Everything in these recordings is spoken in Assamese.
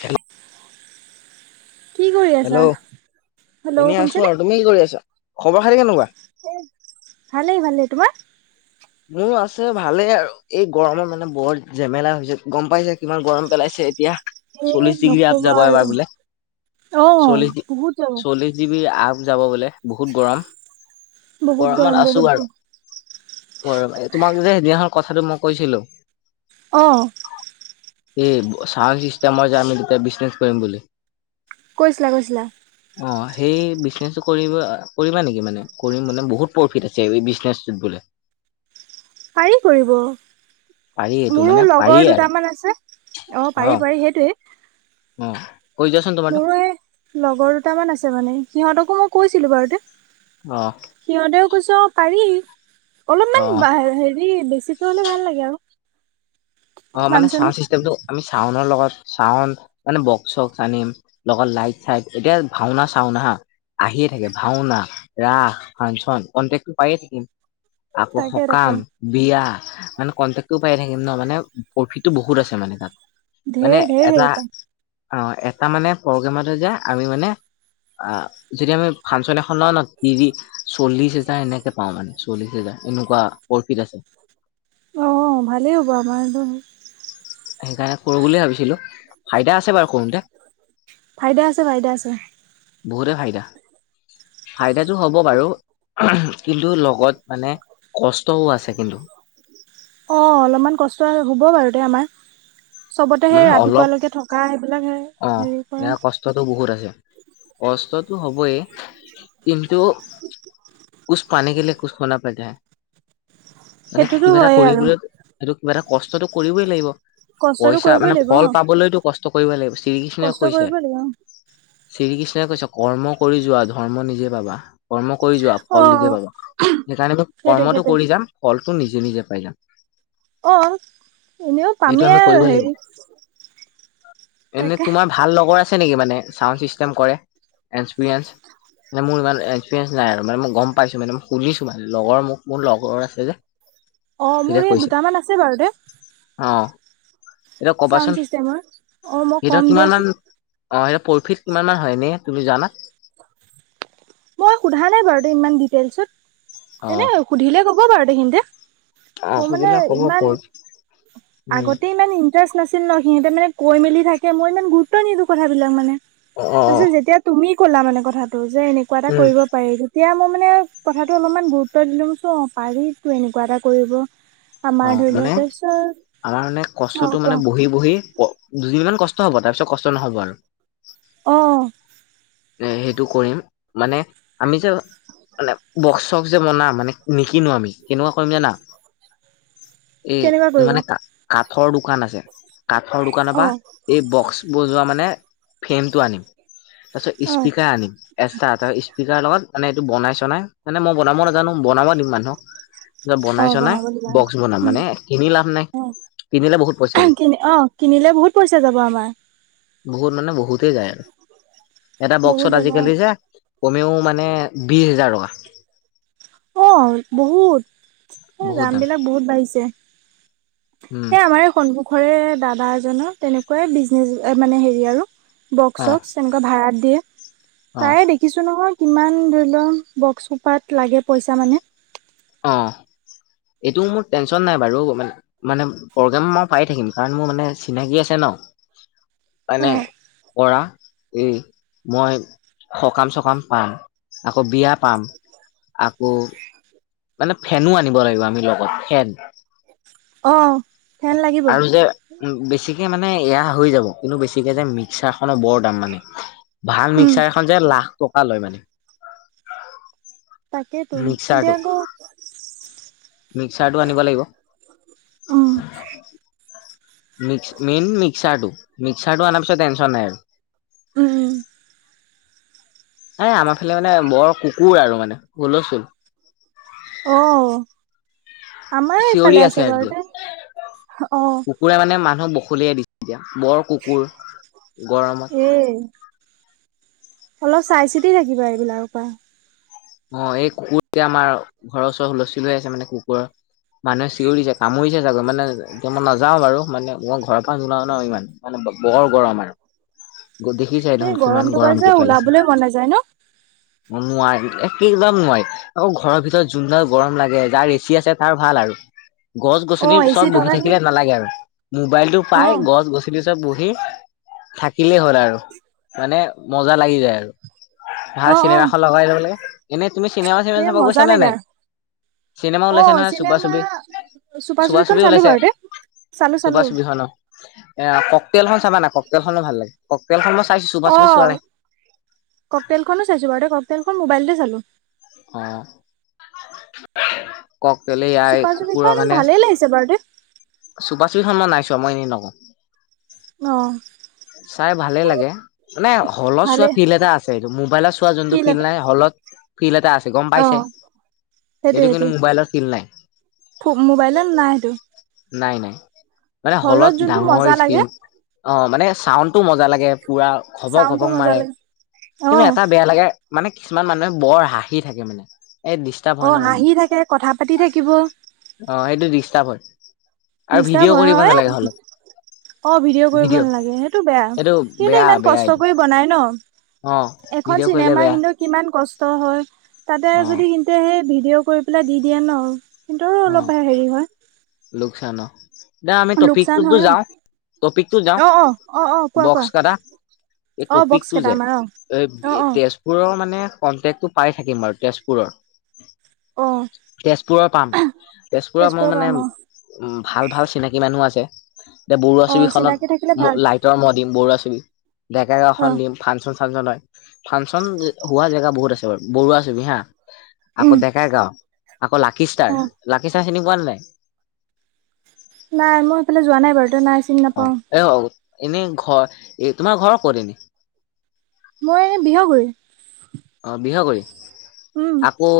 হেল্ল' কি কৰি আছা? হেল্ল' হেল্ল' এনেই আছো শুনিছেনে? আৰু তুমি কি কৰি আছা খবৰ খাতি কেনেকুৱা? ভালেই ভালে তোমাৰ মোৰ আছে ভালেই আৰু এই গৰমত মানে বৰ জেমেলা হৈছে গম পাইছে কিমান গৰম পেলাইছে এতিয়া এ চল্লিশ ডিগ্ৰী আপ নকবা যাব আৰু। এবাৰ বোলে অ'। চল্লিশ বহুত গৰম। চল্লিশ ডিগ্ৰী আপ যাব বোলে বহুত গৰম, বহুত গৰম গৰমত আছোঁ বহুত গ বাৰু। অ' ৰবা তোমাক যে সেইদিনাখন কথাটো মই কৈছিলোঁ। অ'। এই চাউণ্ড চিষ্টেমৰ যে আমি দুটাই বিজনেছ কৰিম বুলি। কৈছিলা কৈছিলা। অ' সেই বিজনেচটো কৰিব কৰিবা নেকি মানে কৰিম মানে বহুত প্ৰফিট আছে এই বিজনেচটোত বোলে। পাৰি কৰিব। পাৰি এইটো মোৰো মানে পাৰি লগৰ আৰু দুটামান আছে, অ' পাৰি পাৰি সেইটোৱে। অ'। কৈ যোৱাচোন তোমাৰতো মোৰো এই লগৰ দুটামান আছে মানে সিহঁতকো মই কৈছিলোঁ বাৰুতে। অ সিহঁতেও কৈছে অ' পাৰি। অ। অলপমান হেৰি বেছিকৈ হ'লে ভাল লাগে আৰু। অ' মানে মানুহ চানুহ। ছাউণ্ড চিষ্টেমটো আমি চাউনৰ লগত চাউন মানে বক্স চক্স আনিম লগত লাইট চাইট, এতিয়া ভাওনা চাওনা হা আহিয়ে থাকে ভাওনা, ৰাস, ফাংচন কনটেকটো পায়ে থাকিম। আকৌ তাকে তাকে সকাম, বিয়া মানে কণ্টেক্টটো পাই থাকিম ন' মানে প্ৰফিটটো বহুত আছে মানে তাত। মানে ধেৰ ধেৰ এটা হেৰি পাম। অ' এটা মানে প্ৰগ্ৰেমতে যে আমি মানে আ, যদি আমি ফাংচন এখন লও ন' তিৰি, চল্লিশ হেজাৰ এনেকে পাও মানে চল্লিশ হেজাৰ। এনেকুৱা প্ৰফিট আছে। অ' ভালেই হ'ব আমাৰ দু সেইকাৰণে কৰোঁ বুলিয়ে ভাবিছিলোঁ, ফাইদা আছে বাৰু কৰোঁতে। ফাইদা আছে, ফাইদা আছে। বহুতে ফাইদা। ফাইদাটো হ'ব বাৰু। কিন্তু লগত মানে কষ্টও আছে কিন্তু। অ' অলপমান কষ্ট হ'ব বাৰু দে আমাৰ। চবতে সেই মানে অলপ ৰাতিপুৱাালৈকে থকা সেইবিলাক হে অ' হেৰি কৰা ইয়াৰ কষ্টতটো বহুত আছে। কষ্টটো হ'বই কিন্তু কুছ পানে কে লিয়ে কুছ খনা পৰ্তা হে। মানে সেইটোতো কিবা এটা হয়ে আৰু কৰিবলৈ হেটো কিবা এটা কষ্টতটো কৰিবই লাগিব। কষ্টটো পইচা কৰিবই মানে লাগিব অ ফল পাবলৈটো কষ্ট কৰিব লাগিব। শ্ৰীকৃষ্ণই কষ্ট কৈছে কৰিব লাগিব অ'। শ্ৰীকৃষ্ণই কৈছে কৰ্ম কৰি যোৱা ধৰ্ম নিজেই পাবা। কৰ্ম কৰি যোৱা অ ফল নিজে পাবা, সেইকাৰণে আমি সেইটোৱে কৰ্মটো সেইটোৱে কৰি যাম ফলটো নিজে নিজে পাই যাম। অ' এনেও এইটো আমি পামেই আৰু কৰিব লাগিব হেৰি এনে তাকে তোমাৰ ভাল লগৰ আছে নেকি মানে ছাউণ্ড চিষ্টেম কৰে, এক্সপেৰীয়েঞ্চ। মানে মোৰ ইমান এক্সপিৰিয়েঞ্চ নাই আৰু মানে মই গম পাইছোঁ মানে মই সুধিছোঁ মানে লগৰ মোক মোৰ লগৰৰ আছে যে। অ' সিহঁতে মোৰ এই কৈছে দুটামান আছে বাৰু দে। অ এতিয়া ছাউণ্ড কবাচোন চিষ্টেমৰ অ' মই সিহঁতৰ কম কিমান দিয়াচোন মান অ' সিহঁতৰ প্ৰফিট কিমান হয় এনে তুমি জানা? মই সোধা নাই বাৰু ইমান ডিটেইলছত, অ এনে সুধিলে ক'ব বাৰু সিহঁতে। অ মোৰ মানে সুধিলে ক'ব ইমান প্ৰফিট উম আগতে ইমান ইন্টাৰেষ্ট নাছিল ন' সিহঁতে মানে কৈ মেলি থাকে মই ইমান গুৰুত্ব নিদিওঁ কথাবিলাক মানে, অ অ অ তাৰপিছত যেতিয়া তুমি কলা মানে কথাটো যে এনেকুৱা এটা উম কৰিব পাৰি তেতিয়া মই মানে কথাটো অলপমান গুৰুত্ব দিলোঁ, অ' পাৰিতো এনেকুৱা এটা কৰিব। আমাৰ অ' ধৰি লোৱা মানে তাৰপিছত আমাৰ মানে অ' কষ্টটো কোৱা মানে বহি বহি দুদিনমান কষ্ট কষ্ট হ'ব তাৰপিছত কষ্ট নহ'ব আৰু। অ'। এই সেইটো কৰিম মানে আমি যে, মানে বক্স চখ যে বনাম মানে নিকিনো আমি কেনেকুৱা কৰিম জানা? এ কেনেকুৱা কৰিবা মানে কা-কা কাঠৰ দোকান আছে, কাঠৰ দোকানৰ পৰা অ' এই বক্স বজোৱা মানে মানে ফ্ৰেমটো আনিম, তাৰপিছত অ' স্পীকাৰ আনিম, এক্সটা তাৰপিছত স্পীকাৰ লগত মানে এইটো বনাই চনাই মানে মই বনাব নাজানোঁ বনাব দিম মানুহক। অ' বনাই-চনাই বনাব দিবা বক্স বনাম মানে কিনি লাভ নাই। কিনিলে বহুত পইচা যায় [unintelligible] অহ, কিনিলে বহুত পইচা যাব আমাৰ। বহুত মানে বহুতেই যায় আৰু। এটা বহুত বক্সত যাব আজিকালি যে কমেওঁ মানে বিশ হেজাৰ টকা। অহ, বহুত এ বহুত দাম দামবিলাক বহুত বাঢ়িছে। উম এ আমাৰ এই সন্মূখৰে দাদা এজনৰ তেনেকুৱাই বিজনেচ মানে হেৰি আৰু। অ বক্স-চক্স তেনেকুৱা ভাড়াত দিয়ে। অ তাৰে দেখিছোঁ নহয় কিমান ধৰি লওঁক বক্স শোপাত লাগে পইচা মানে। অহ। এইটো মোৰ টেনচন নাই বাৰু মানে, মানে প্ৰগ্ৰেম মই পাই থাকিম, কাৰণ মোৰ মানে চিনাকি আছে ন'। [inaudible] অ মানে কৰা এই মই সকাম-চকাম পাম, আকৌ বিয়া পাম। আকৌ মানে ফেনো আনিব লাগিব আমি লগত। ফেন অ ফেন লাগিব আৰু যে বেছিকে মানে মানে এয়া হৈ যাব, কিন্তু বেছিকে যে মিক্সাৰ খনৰ বৰ দাম মানে। ভাল উম মিক্সাৰখন যে লাখ টকা লয় মানে। তাকেতো এতিয়া মিক্সাৰটো আকৌ মিক্সাৰটো আনিব লাগিব। উম মিকছ, মেইন মিক্সাৰটো। মিক্সাৰটো আনাৰ পিছত টেনচন নাই আৰু। উম। এ আমাৰ ফালে মানে বৰ কুকুৰ আৰু মানে হোলস্তোল। অহ। আমাৰ চিঞৰি এইফালে আছে বাৰু আজিকালি তে' অহ। বশলিয়াই দিছে এতিয়া বৰ কুকুৰ গৰমত। এই অলপ চাই-চিতি থাকিবা এইবিলাকৰ পৰা। অহ, এই কুকুৰ যেতিয়া আমাৰ ঘৰৰ ওচৰ হুলস্থুল হৈ আছে মানে কুকুৰৰ। মানুহে চিঞৰিছে কামুৰিছে চাগৈ, মানে এতিয়া মই নাযাওঁ বাৰু মানে মই ঘৰৰ পৰা নোলাও ন' ইমান মানে। বৰ গৰম আৰু। [unintelligible] দেখিছাই এই দেখোন কিমান গৰমটোৰ পৰা গৰমকে যে পেলাইছে ওলাবলৈ মন নাযায় ন'। নোৱাৰি এ কি একদম নোৱাৰি আকৌ ঘৰৰ ভিতৰত যোনডাল গৰম লাগে, যাৰ এচি আছে তাৰ ভাল আৰু। অ গছ-গছনি এ চি চব বহি থকাখিনি থাকিলে নালাগে আৰু মোবাইলটো অ পাই গছ-গছনিত ত' বহি থাকিলেই হ'ল আৰু মানে মজা লাগি যায় আৰু। ভাল অ অ চিনেমা এখন লগাই লাগে। এনেই তুমি চিনেমা-চিনেমা সেই চাব মজা গৈছা নে লাগে নাই? আৰু চিনেমা অ ওলাইছে নহয় চুপা চিনেমা চুপি, চুপা চুপিখন চুপি চালো ওলাইছে। বাৰু দে চালো চুবা চালো চুবিখনৰ এ ক'কটেলখন চাবা না ক'কটেলখনো ভাল লাগে। ক'কটেলখন মই চাইছো চুপা অহ, চুপি চোৱা নাই ক'কটেলখনো চাইছোঁ বাৰু তে' ক'কটেলখন মোবাইলতে চালোঁ। অহ, ক'কটেল ইয়াই চুপা কুকুৰা চুপিখন মানে ভালে লাগিছে বাৰু দে চুপাচুপিখন মই নাই চোৱা মই এনেই নকওঁ। অহ। চাই ভালে লাগে মানে হ'লত ভালে চোৱা ফিল্ড এটা আছে, এইটো মোবাইলত চোৱা যোনটো ফিল ফিল্ড এটা নাই, হ'লত ফিল্ড এটা আছে গম অ পাইছাই। এইটো সেইটোয়ে কিন্তু মোবাইলৰ ফিল নাই সেইটোয়ে মোবাইলত নাই সেইটো নাই নাই মানে হলত যোনটো ডাঙৰ মজা লাগে স্ক্ৰীন অ মানে চাউণ্ডটো মজা লাগে পৰা খবক চাউণ্ডটো খবক মজা মাৰে লাগে অ কিন্তু এটা বেয়া লাগে মানে কিছুমান মানুহে বৰ হাঁহি থাকে মানে এই ডিষ্টাৰ্ব অ হয় ন মানুহ হাঁহি থাকে কথা পাতি থাকিব অ সেইটো ডিষ্টাৰ্ব হয় আৰু ডিষ্টাৰ্ব ভিডিঅ' কৰিব হয় নালাগে অ হল অ ভিডিঅ' কৰিব নালাগে সেইটো এইটো বেয়া কিন্তু বেয়া ইমান বেয়া কষ্ট এইটো কৰি বনাই ন অ এখন ভিডিঅ' কৰিলে চিনেমা বেয়া হিন্দু কিমান কষ্ট হয় তাতে অ যদি সন্তে সেই ভিডিঅ' কৰি পেলাই দি দিয়ে ন কিন্তৰো অলপ হেৰি হয় খানা দে আমি লোকচান টপিকটোতো হয় যাওঁ টপিকটো যাওঁ অ অ অ অ অ কোৱা কোৱা বক্স কটা এই অ বক্স টপিকটো কেইটা যে আমাৰ অ এ অ অ তেজপুৰৰ মানে কন্টেক্টো পাই থাকিম বাৰু তেজপুৰৰ অ তেজপুৰৰ পাম তেজপুৰত মোৰ তেজপুৰৰ পৰা মানে অ উ ভাল ভাল চিনাকি মানুহ আছে এ বৰুৱা অ ছবি খত চিনাকি থাকিলে ভাল লাইটৰ ম দিম বৰুৱা ছবি ডেকাে অ গাওখন দিম ফাংচন ফাংচন হয় ফাংচন হোৱা জেগা বহুত আছে বাৰু বৰুৱা ছবি হা আকৌ উম ডেকাই গাঁও আকৌ লাকিষ্টাৰ অ পিা চিনি পোৱা ন নাই নাই মই এইফালে যোৱা নাই বাৰুত নাই চিনি অ নাপাও এ হ এনে ঘৰ এ তোমাৰ ঘৰৰ ক'ত এনে মই এনে বিহগুৰি অ বিহ কৰি উম আকৌ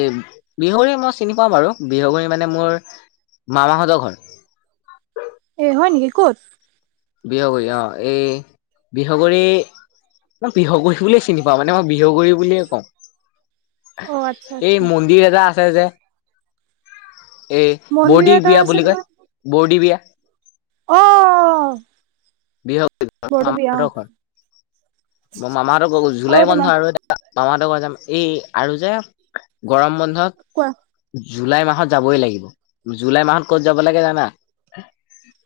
এ বিহুৰি মই চিনি পাওঁ বাৰু বিহুগুৰি মানে মোৰ মামাাহঁত ঘৰ এ হয় নেকি ক'ত বিহগুৰি আহ এই বিহগুৰি মই বিহগহী বুলে চিনি পাওঁ মানে মই বিহগু়ী বুলিয়ে কওঁ অ আচ্ছা এই আচ্ছা মন্দিৰ এটা আছে যে এই মন্দিৰ বৰ্দি এটা বিয়া বুলি কয় বৰ্দী বিয়া আহ বি মামাহতৰ ঘৰ মামাহঁতৰ অ জুলাই বন্ধ তোমাৰ আৰু এ মামা লগগৰ যাম এই আৰু যে গৰম কোৱা বন্ধত জুলাই মাহত যাবই লাগিব জুলাই মাহত ক'ত যাব লাগে জানা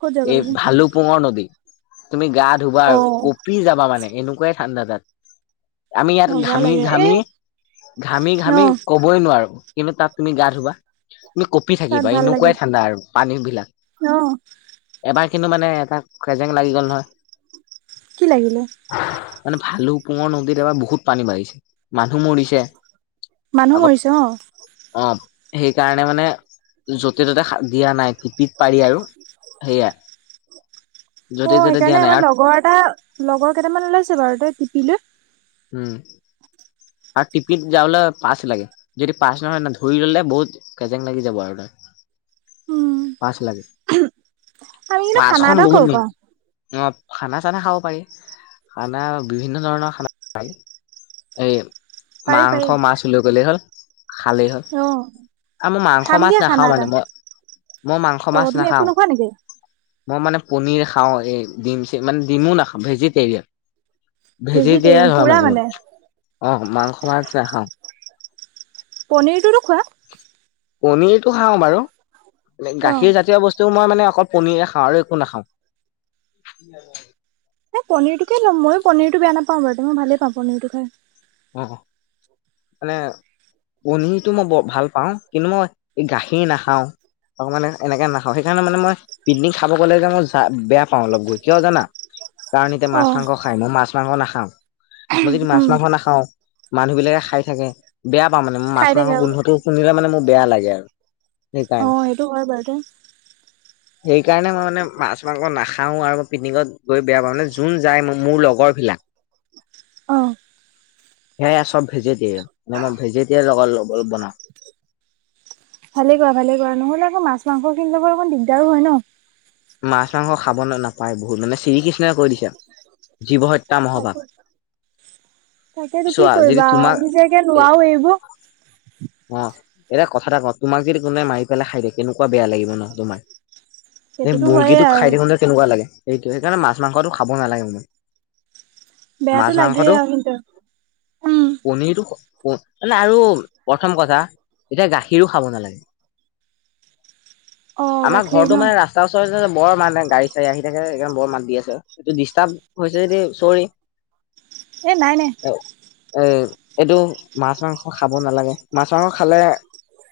ক'ত যাব লাগে ভালু পুঙৰ নদী তুমি গা ধুবা অ আৰু কঁপি যাবা মানে এনেকুৱাই ঠাণ্ডা তাত আমি ইয়াত মজা ঘামি লাগে এ ঘামি ঘামি ন ঘামি কবই নোৱাৰো কিম তাত তুমি গা ধবা তুমি কঁপি তাত থাকিবা ভাল লাগে এনেকুৱাই ঠাণ্ডা আৰু পানী বিলাক অ এবাৰ কিন্তু মানে এটা খেজেং লাগি গ'ল নহয় কি লাগিলে মানে ভালু পুঙৰ নদীত এবাৰ বহুত পানী বাঢ়িছে মানুহ মৰিছে মানুহ আকৌ মৰিছে অ অ' সেইকাৰণে মানে য'তে ত'তে দিয়া নাই টিপিত পাৰি আৰু সেয়া য'তে অ ত'তে দিয়া সেইকাৰণে নাই আমাৰ আৰু লগৰ এটা লগৰ কেইটামান ওলাইছে বাৰু তই টিপৈ হম আৰু টিপিত যাাবলৈ পাছ লাগে যদি পাছ নহয় ন ধৰি ললে বহুত কেজেং লাগি যাব আৰু ত [inaudible] পাঁচ লাগে আমি কিন্তু খানা পাঁচখন এটা বহুত খাব ম পাৰো। অ খানা চানা খাব পাৰি। খানা বিভিন্ন ধৰণৰ খানা খাই এই পাৰি মাংস পাৰি মাছ লৈ গ'লে হল। খালেই হল, অ', আৰু মই মাংস খাম মাছ দিয়া নাখাও, খানা মানে, এটা। মই মই মাংস মাছ অ', তুমি একো নাখাওঁ। নোখোৱা নেকি? মই মানে পনীৰ খাওঁ, এই ডিম চিম মানে ডিমো নাখাওঁ। ভেজিটেৰিয়ান ভেজি [unintelligible] পুৰা মানে। অ', মাংস মাছ নাখাওঁ। পনীৰটোতো খোৱা? পনীৰটো খাওঁ বাৰু অ', গাখীৰ জাতীয় বস্তু মই মানে অকল পনীৰে খাওঁ আৰু একো নাখাওঁ। এই পনীৰটোকে ল'ম ময়ো পনীৰটো বেয়া নাপাওঁ বাৰু মইতো ভালেই পাওঁ পনীৰটো খাই। অ', মানে পনীৰটো মই বৰ ভাল পাওঁ, কিন্তু মই এই গাখীৰ নাখাওঁ। অ', মানে এনেকে নাখাওঁ। সেইকাৰণে মানে, মই পিকনিক খাব গ'লে যে, মই বেয়া পাওঁ অলপ গৈ কিয় জানা কাৰণ এতিয়া মাছ অ', মাংস খায়, মই মাছ মাংস নাখাওঁ। মই যদি মাছ উম, মাংস নাখা খাওঁ মানুহ বিলাকে খাই থাকে, বেয়া পাওঁ মানে, মই মাছ খাই থাকে মাংসৰ আৰু গোন্ধটো শুঙিলে মানে মোৰ বেয়া লাগে আৰু। সেইকাৰণে। অ', সেইটো হয় বাৰু দে সেইকাৰণে মানে মাছ মাংস নাখাওঁ আৰু পিকনিকত গৈ বেয়া পাওঁ নে যোন যায় মোৰ লগৰ বিলাক অ'। সেয়া চব ভেজিটৰি মানে, মই ভেজিটৰিায়েন লগ ভালে কৰা ভালে কৰা নহ'লে আকৌ মাছ মাংস খিনি লগত অকণ দিগদাৰো হয় ন। মাছ মাংস খাব নাপায় বহুত মানে চিৰিকি কৈ দিছে জীৱহত্যা মহপাপ। তাকেতো কি কৰিবা, আমি যে কে এ নোৱাৰো এৰিব। অ', এতিয়া কথা এটা কওঁ, তোমাক যদি কোনোবাই মাৰি পেলাই খাই দিয়ে কেনেকুৱা বেয়া লাগিব ন তোমাৰ। এই সেইটোতো হয়ে মুৰ্গীটো খাই আৰু। থাকোতে তেনেকুৱা লাগে। সেইটো সেইকাৰণে মাছ মাংসটো খাব নালাগে মোৰ বেয়াতো মাছ লাগেই মাংসটো আৰু কিন্তু উম, পনিৰটো প মানে আৰু প্ৰথম কথা এতিয়া গাখীৰো খাব নালাগে অ', আমাৰ গাখীৰ ঘৰটো ন' মানে ৰাস্তাৰ ওচৰে বৰ মানে, গাড়ী চাড়ী আহি থাকে। একদম বৰ মাত দি আছে সেইটো ডিষ্টাৰ্ব হৈছে যদি চৰি। এ নাই নাই। এ এ, এইটো মাছ মাংস খাব নালাগে মাছ মাংস খালে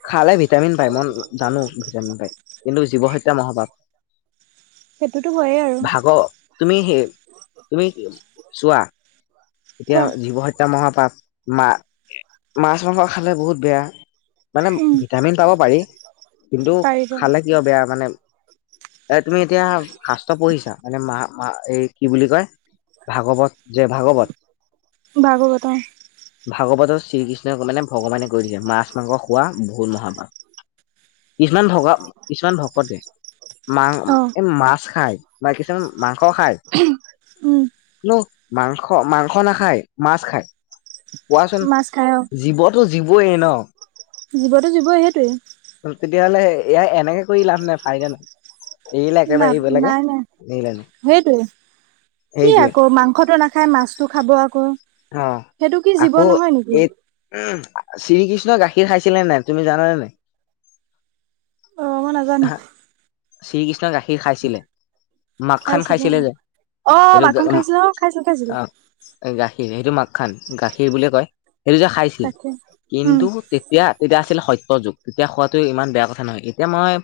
খালে ভিটামিন পায় মই জানো ভিটামিন পায়, কিন্তু জীৱহত্যা মহাপাপ। সেইটোতো হয়েই আৰু। তুমি সেই, তুমি চোৱা এতিয়া কোৱা জীৱহত্যা মহাপাপ মা মাছ মাংস খালে বহুত বেয়া। মানে, উম ভিটামিন পাব পাৰি কিন্তু, পাৰিব খালে কিয় বেয়া মানে এ, তুমি এতিয়া শাস্ত্ৰ পঢ়িছা মানে, মা-মা এই কি বুলি কয় ভাগৱত যে ভাগৱত ভাগৱত অ'। ভাগৱতত শ্ৰীকৃষ্ণই মানে, ভগৱানে কৈ দিছে মাছ মাংস খোৱা ভূল মহাপাপ। কিছুমান ভকত কিছুমান ভকতে মাং অ অ', এই মাছ খায়, বা কিছুমান মাংস খায় উম, ন মাংস মাস মাংস নাখায় মাছ খায়, কোৱাচোন মাছ খাই অ জীৱতো জীৱয়েই ন। জীৱতো জীৱই সেইটোৱেই। এইয়া এনেকে কৰি লাভ নাই, ফাইদা নাই। এৰিলে না, একেবাৰে এৰিব লাগে। নাই নাই, এৰিলে নাই সেইটোৱেই। কি সেইটোৱে আকৌ, মাংসটো নাখায় মাছতো খাব। আকৌ অ', সেইটো কি জীৱ আকৌ নহয় নেকি এই উহ শ্ৰীকৃষ্ণই গাখীৰ খাইছিলে নে নাই? তুমি জানানে নাই? অ মই নাজানো। শ্ৰীকৃষ্ণই গাখীৰ খাইছিলে, মাকখান খাইছিলো খাইছিলে যে, অ অ এইটো মাখন খাইছিলা খাইছিলো খাইছিলো অ', গাখীৰ, সেইটো মাক খান গাখীৰ বুলিয়েই কয়, সেইটো যে খাইছিল, তাকে উম কিন্তু তেতিয়া, তেতিয়া আছিল সত্য যুগ। তেতিয়া খোৱাতো ইমান বেয়া কথা নহয়, এতিয়া মই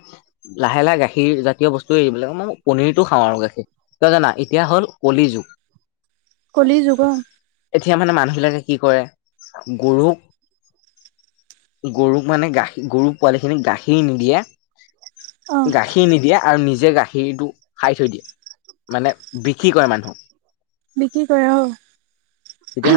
লাহে লাহে গা গাখীৰ জাতীয় বস্তু এইবিলাক মই পনীৰটো খাওঁ আৰু গাখীৰ, কিয় জানা? এতিয়া হ'ল কলি যুগ। কলি যুগ অহ। এতিয়া মানে মানুহবিলাকে কি কৰে? গৰুক গৰুক মানে গাখীৰ, গৰু পোৱালিখিনিক গাখীৰ নিদিয়ে। অ', গাখীৰ নিদিয়ে আৰু নিজে গাখীৰ খিৰটো খাই থৈ দিয়ে, মানে বিক্ৰী কৰে মানুহক। বিক্ৰী কৰে অহ। তেতিয়া